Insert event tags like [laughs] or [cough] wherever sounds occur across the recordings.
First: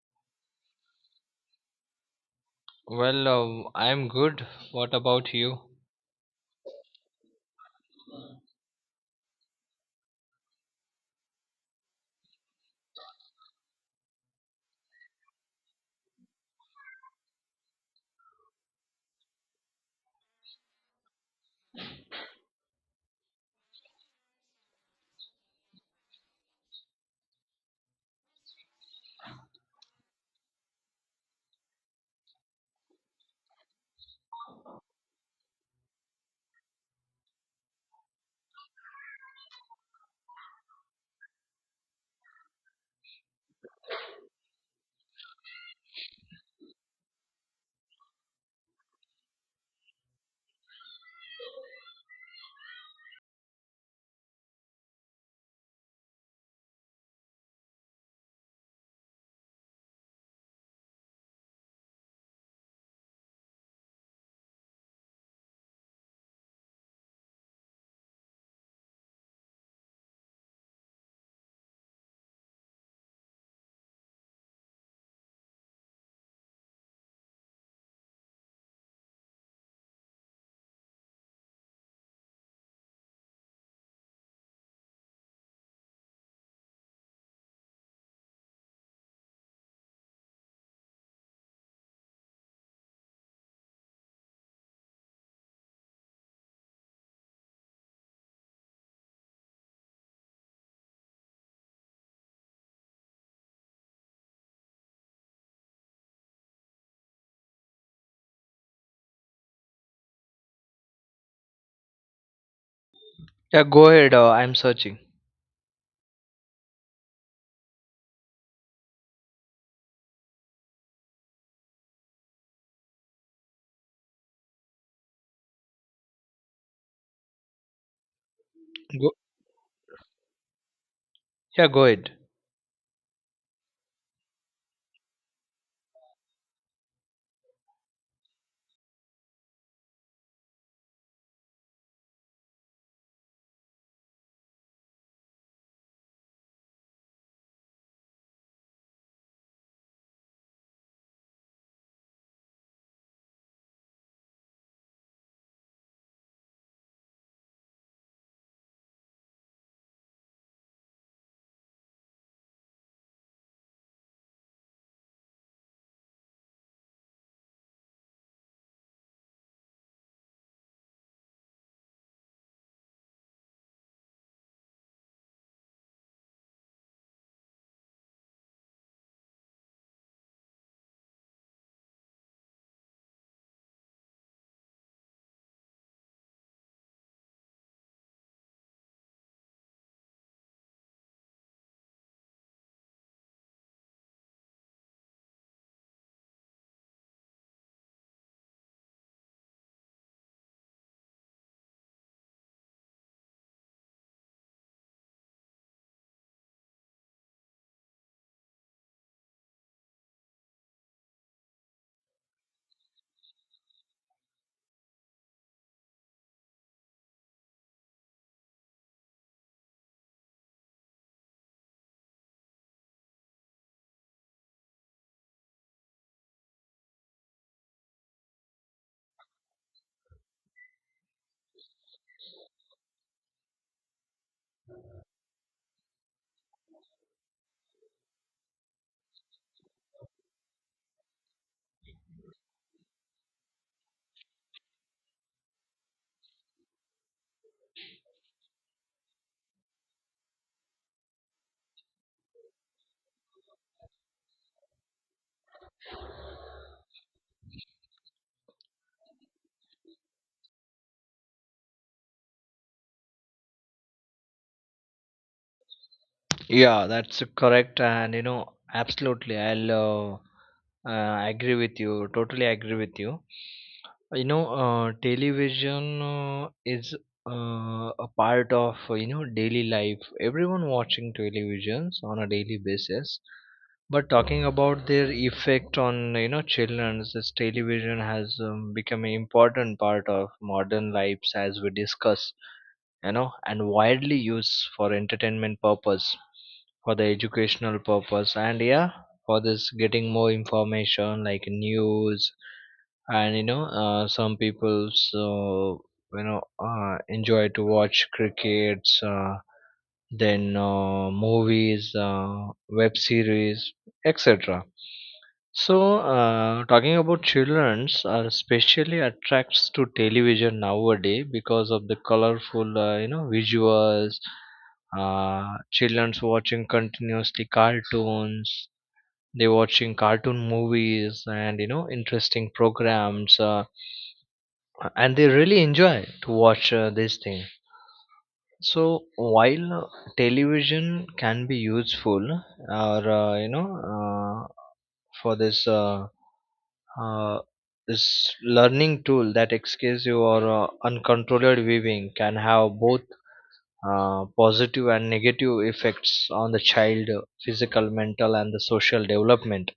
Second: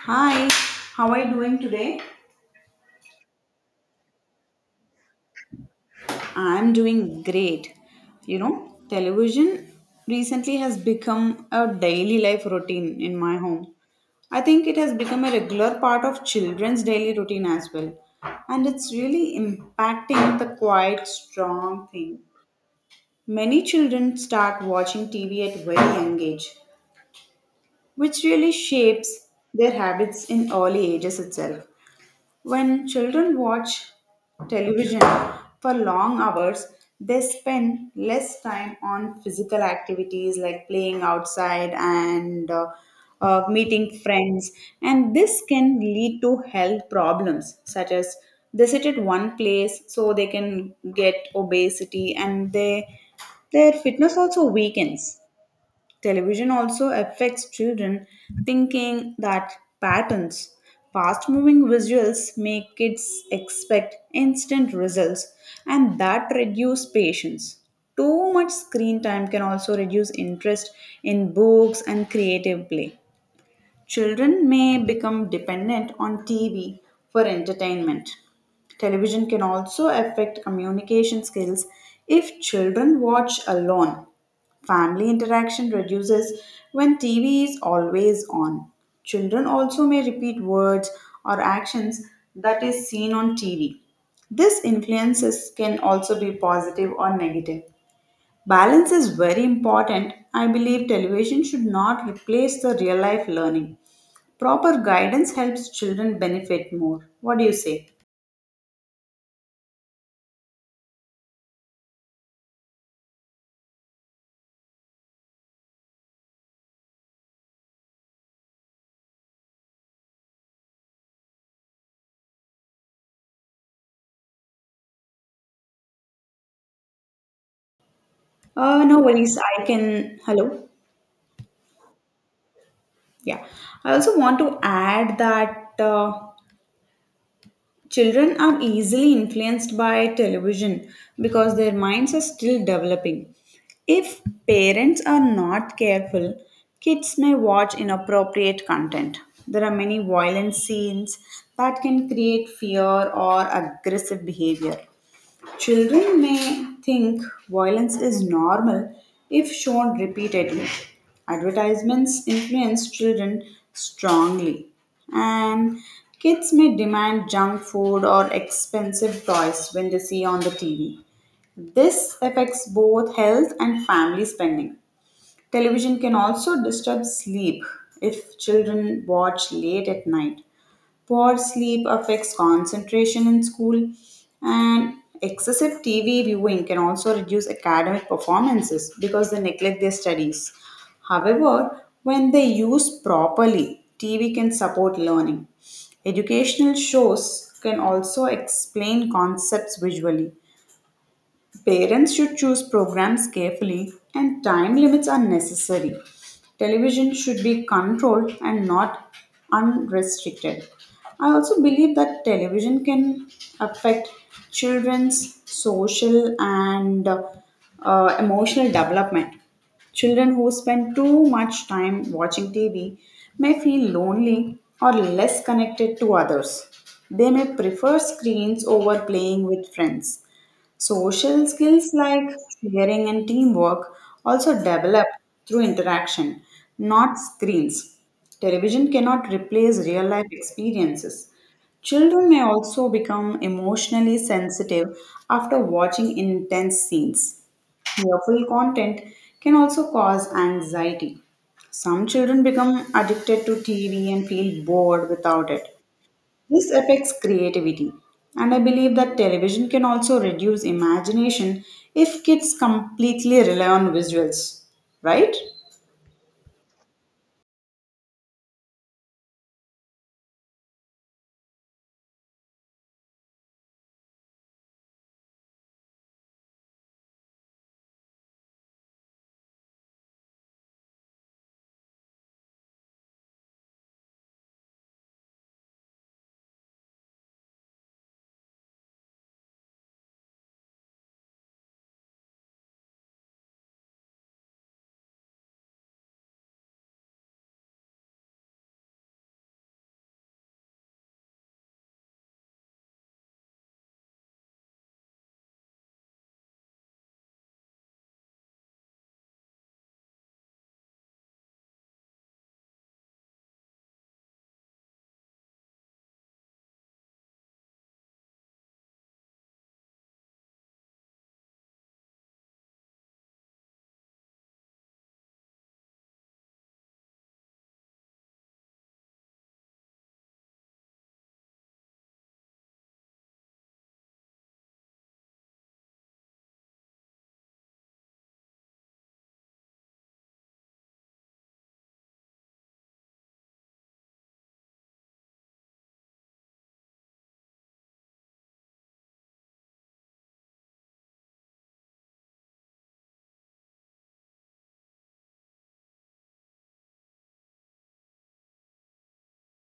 Hi, how are you doing today? I'm good. What about you? I'm doing great. You know, television recently has become a daily life routine in my home. I think it has become a regular part of children's daily routine as well. And it's really impacting the quite strong thing. Many children start watching TV at very young age, which really shapes their habits in early ages itself. When children watch television for long hours, they spend less time on physical activities like playing outside and meeting friends, and this can lead to health problems such as they sit at one place so they can get obesity and they their fitness also weakens. Television also affects children thinking that patterns, fast moving visuals make kids expect instant results and that reduce patience. Too much screen time can also reduce interest in books and creative play. Children may become dependent on TV for entertainment. Television can also affect communication skills if children watch alone. Family interaction reduces when TV is always on. Children also may repeat words or actions that is seen on TV. This influences can also be positive or negative. Balance is very important. I believe television should not replace the real life learning. Proper guidance helps children benefit more. What do you say? Yeah, go ahead. I'm searching. No Go. worries. I can. Hello. Yeah, go ahead. Yeah. I also want to add that children are easily influenced by television because their minds are still developing. If parents are not careful, kids may watch inappropriate content. There are many violent scenes that can create fear or aggressive behavior. Children may think violence is normal if shown repeatedly. Advertisements influence children strongly, and kids may demand junk food or expensive toys when they see on the TV. This affects both health and family spending. Television can also disturb sleep if children watch late at night. Poor sleep affects concentration in school, and excessive TV viewing can also reduce academic performances because they neglect their studies. However, when they use properly, TV can support learning. Educational shows can also explain concepts visually. Parents should choose programs carefully, and time limits are necessary. Television should be controlled and not unrestricted. I also believe that television can affect children's social and emotional development. Children who spend too much time watching TV may feel lonely or less connected to others. They may prefer screens over playing with friends. Social skills like sharing and teamwork also develop through interaction, not screens. Television cannot replace real life experiences. Children may also become emotionally sensitive after watching intense scenes. Fearful content can also cause anxiety. Some children become addicted to TV and feel bored without it. This affects creativity, and I believe that television can also reduce imagination if kids completely rely on visuals, right? Yeah, that's correct. And you know, absolutely, I'll agree with you. Totally agree with you. Television is a part of you know daily life. Everyone watching televisions on a daily basis. But talking about their effect on you know children, this television has become an important part of modern lives as we discuss. You know, and widely used for entertainment purpose, for the educational purpose, and yeah, for this getting more information like news and some people so enjoy to watch crickets then movies web series etc. So talking about children's are especially attracts to television nowadays because of the colorful you know visuals. Children's watching continuously cartoons, they watching cartoon movies and you know interesting programs, and they really enjoy to watch this thing. So while television can be useful or you know, uh, for this uh, this learning tool that excuse you or uncontrolled viewing can have both positive and negative effects on the child, physical, mental and the social development.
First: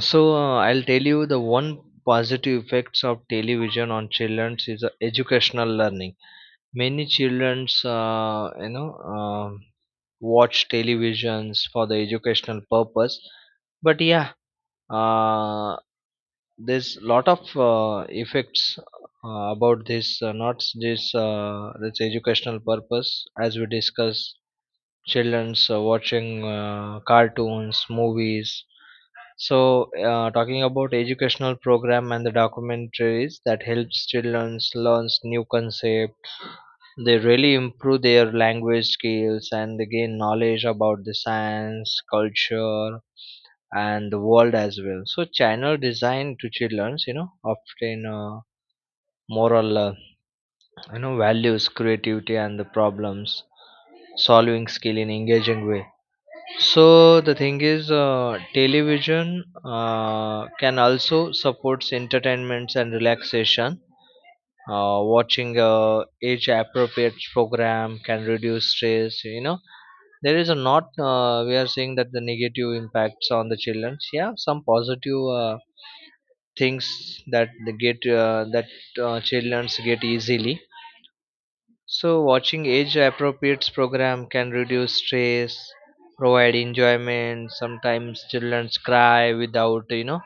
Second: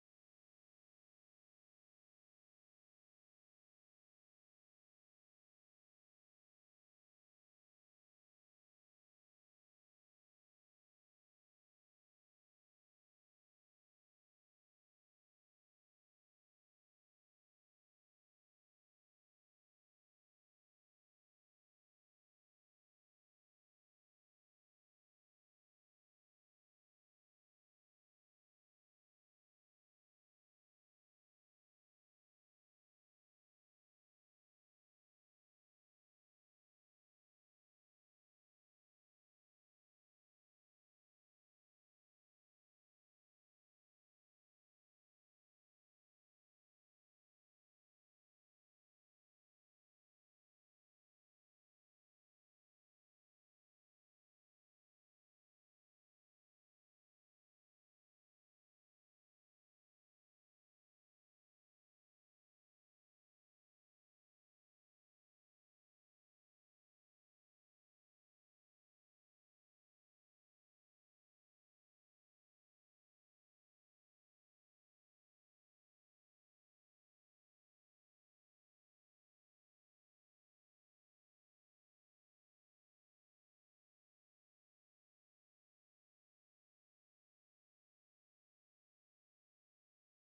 So I'll tell you the one positive effects of television on children is educational learning. Many childrens, watch televisions for the educational purpose. But yeah, uh, there's lot of effects about this. Not this educational purpose as we discuss childrens watching cartoons, movies, so, talking about educational program and the documentaries that helps children learns new concept, they really improve their language skills and they gain knowledge about the science, culture, and the world as well. So, channel design to childrens, you know, often moral, you know, values, creativity, and the problems solving skill in engaging way. So the thing is, television can also supports entertainments and relaxation. Watching a age-appropriate program can reduce stress. You know, there is a not. We are saying that the negative impacts on the children. Yeah, some positive things that they get that children get easily, so, watching age appropriate program can reduce stress, provide enjoyment. Sometimes children cry without, you know,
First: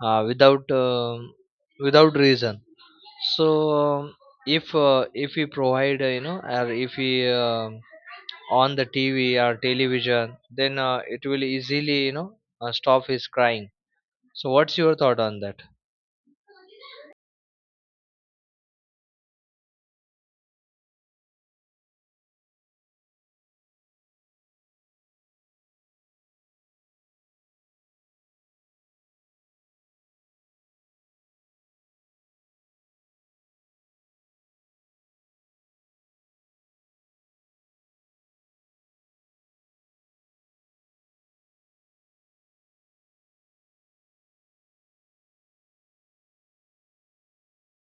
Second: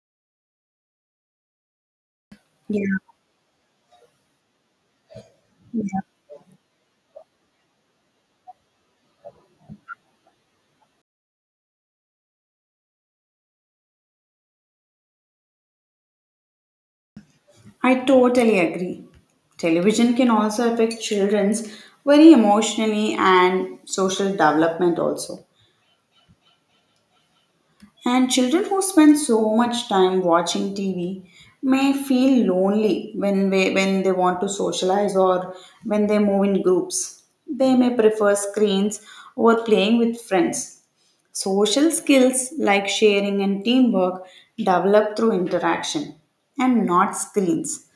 uh, without um without reason. Yeah, So, if we provide, you know, or if we on the TV or television, then it will easily, you know, stop his crying. So, what's your thought on that? I totally agree. Television can also affect children's very emotionally and social development also. And children who spend so much time watching TV may feel lonely when they want to socialize or when they move in groups. They may prefer screens over playing with friends. Social skills like sharing and teamwork develop through interaction and not screens.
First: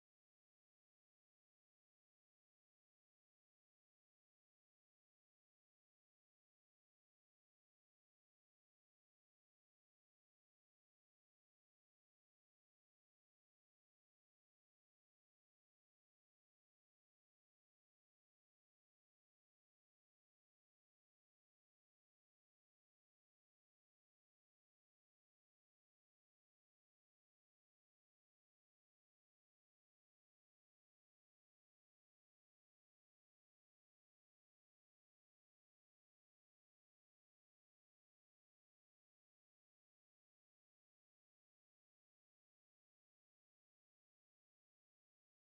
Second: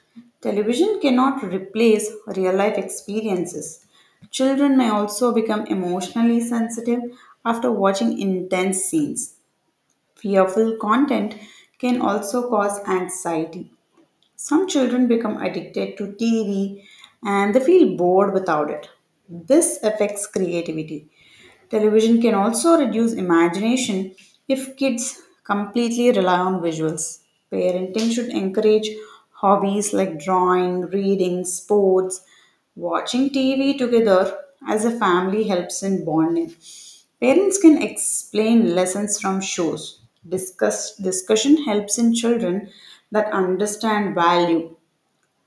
Television cannot replace real life experiences. Children may also become emotionally sensitive after watching intense scenes. Fearful content can also cause anxiety. Some children become addicted to TV and they feel bored without it. This affects creativity. Television can also reduce imagination if kids completely rely on visuals. Parenting should encourage hobbies like drawing, reading, sports. Watching TV together as a family helps in bonding. Parents can explain lessons from shows. Discussion helps in children that understand value.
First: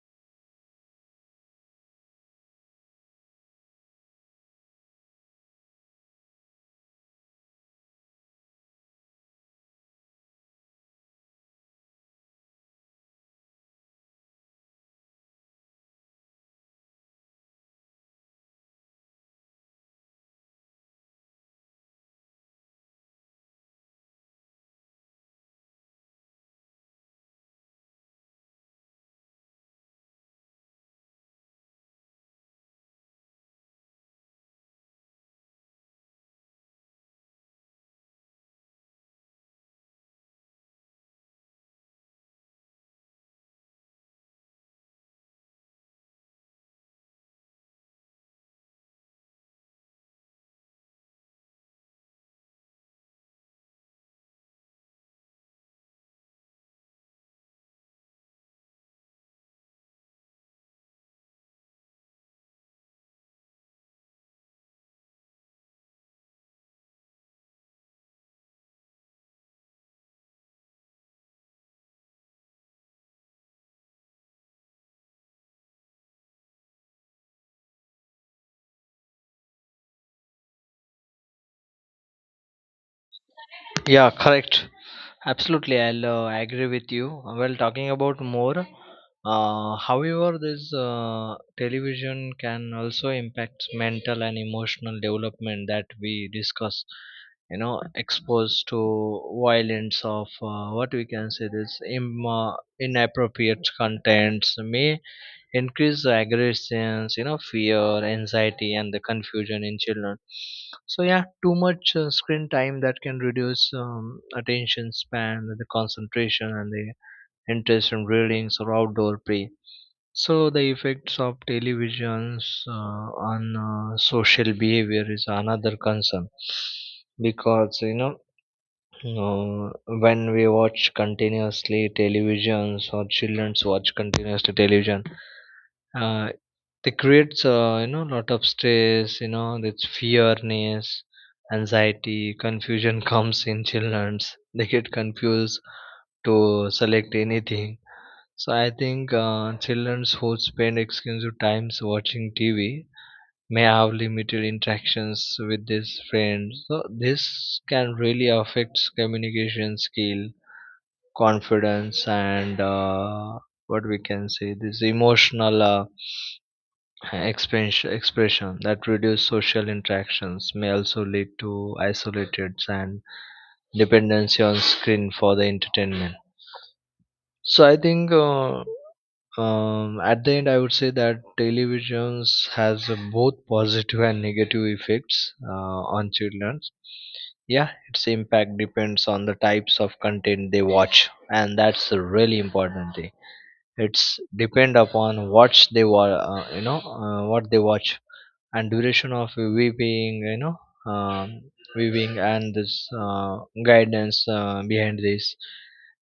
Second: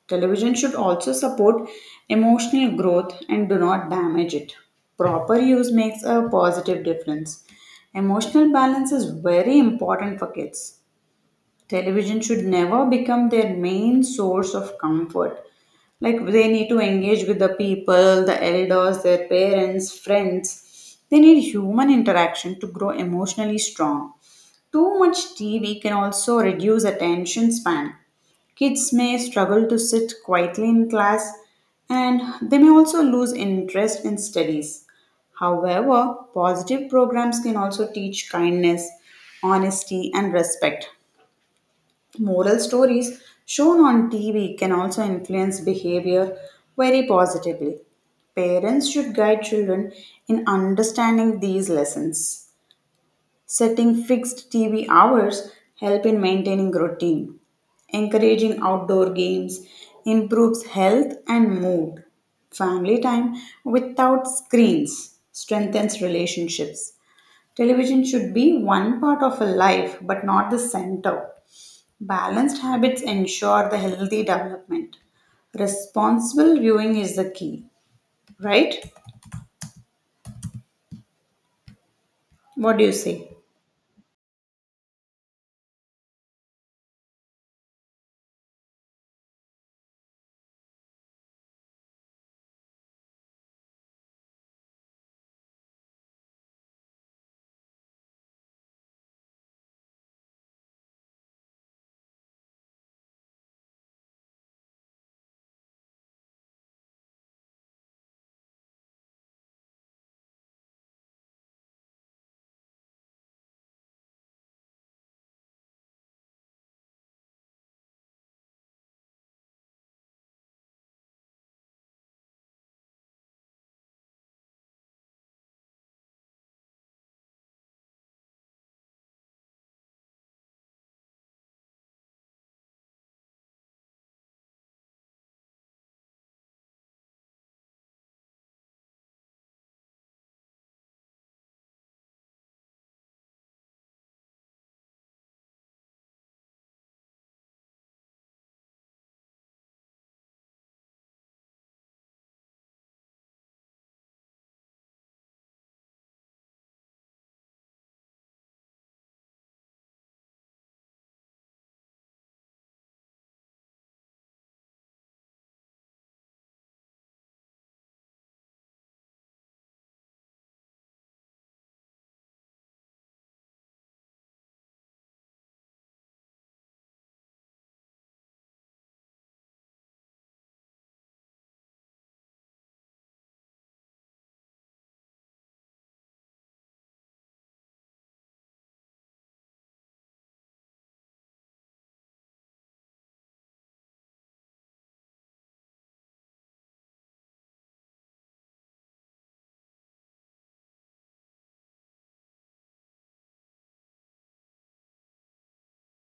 Television should also support emotional growth and do not damage it. Proper use makes a positive difference. Emotional balance is very important for kids. Television should never become their main source of comfort. Like they need to engage with the people, the elders, their parents, friends. They need human interaction to grow emotionally strong. Too much TV can also reduce attention span. Kids may struggle to sit quietly in class and they may also lose interest in studies. However, positive programs can also teach kindness, honesty, and respect. Moral stories shown on TV can also influence behavior very positively. Parents should guide children in understanding these lessons. Setting fixed TV hours help in maintaining routine. Encouraging outdoor games improves health and mood. Family time without screens strengthens relationships. Television should be one part of a life but not the center. Balanced habits ensure the healthy development. Responsible viewing is the key, right? What do you say? Yeah, correct. Absolutely, I'll agree with you. Well, talking about more, however, this television can also impact mental and emotional development that we discuss. You know, exposed to violence of what we can say this inappropriate contents may increase the aggressions, you know, fear, anxiety and the confusion in children. So yeah, too much screen time that can reduce attention span, the concentration and the interest in readings or outdoor play. So the effects of televisions on social behavior is another concern because you know uh, when we watch continuously televisions or childrens watch continuously television, uh, they creates you know lot of stress, you know, it's fearness, anxiety, confusion [laughs] comes in childrens [laughs] they get confused to select anything. So I think children who spend extensive times watching TV may have limited interactions with their friends, so this can really affect communication skill, confidence and what we can say this emotional expression that reduce social interactions may also lead to isolated and dependency on screen for the entertainment. So I think at the end I would say that televisions has both positive and negative effects on children. Yeah, its impact depends on the types of content they watch, and that's a really important thing. It's depend upon what you know what they watch and duration of weaving, you know, um, weaving and this uh, guidance behind this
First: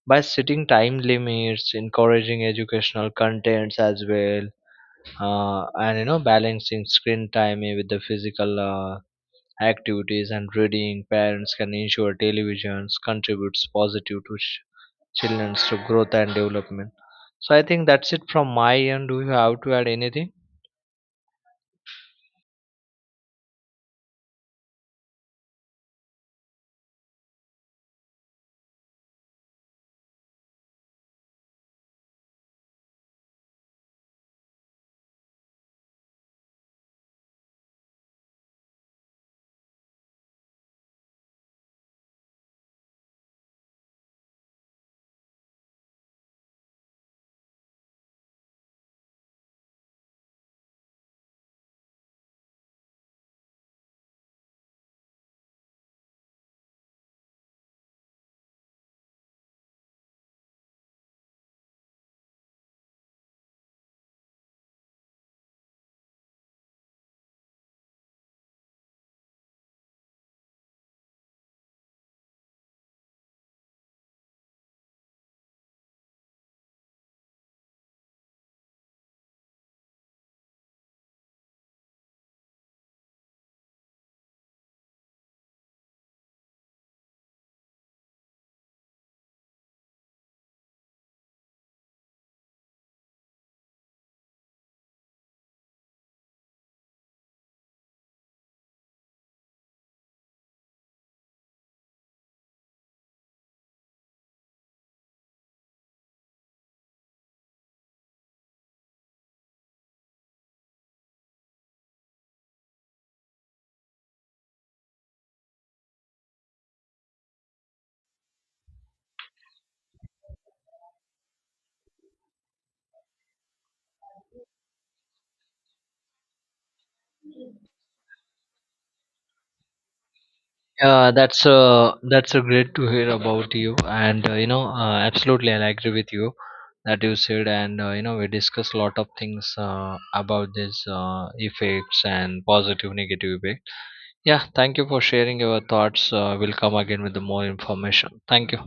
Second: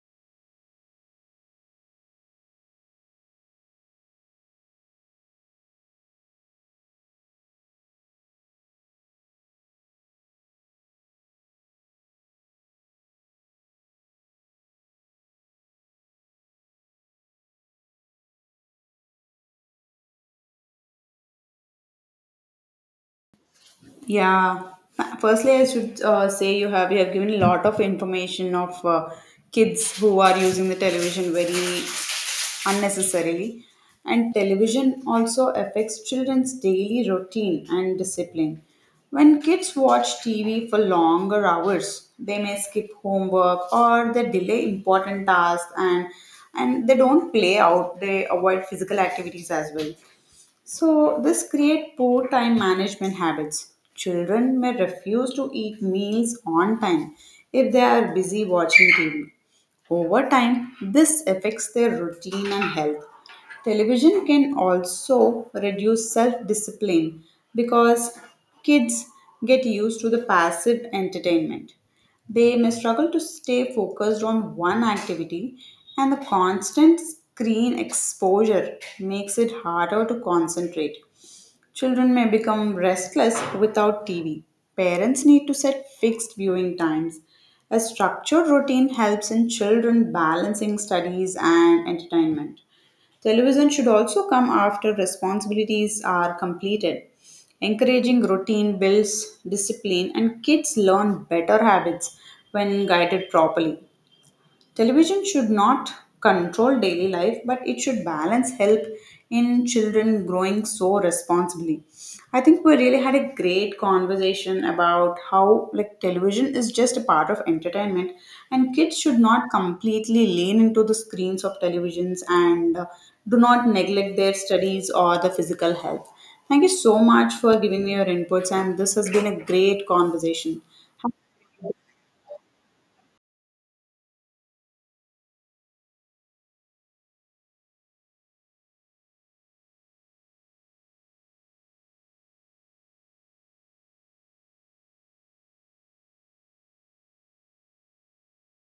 by setting time limits, encouraging educational contents as well, and you know balancing screen time with the physical activities and reading, parents can ensure televisions contributes positive to children's to growth and development. So I think that's it from my end. Do you have to add anything? Yeah. Firstly, I should say you have given a lot of information of kids who are using the television very unnecessarily, and television also affects children's daily routine and discipline. When kids watch TV for longer hours, they may skip homework or they delay important tasks and they don't play out. They avoid physical activities as well. So, this creates poor time management habits. Children may refuse to eat meals on time if they are busy watching TV. Over time, this affects their routine and health. Television can also reduce self discipline because kids get used to the passive entertainment. They may struggle to stay focused on one activity, and the constant screen exposure makes it harder to concentrate. Children may become restless without TV. Parents need to set fixed viewing times. A structured routine helps in children balancing studies and entertainment. Television should also come after responsibilities are completed. Encouraging routine builds discipline, and kids learn better habits when guided properly. Television should not control daily life, but it should balance help in children growing so responsibly. I think we really had a great conversation about how like television is just a part of entertainment and kids should not completely lean into the screens of televisions and do not neglect their studies or the physical health. Thank you so much for giving me your inputs and this has been a great conversation. Yeah, that's great to hear about you, and you know, absolutely, I agree with you that you said, and you know, we discussed a lot of things about this effects and positive, negative effect. Yeah, thank you for sharing your thoughts. We'll come again with the more information. Thank you.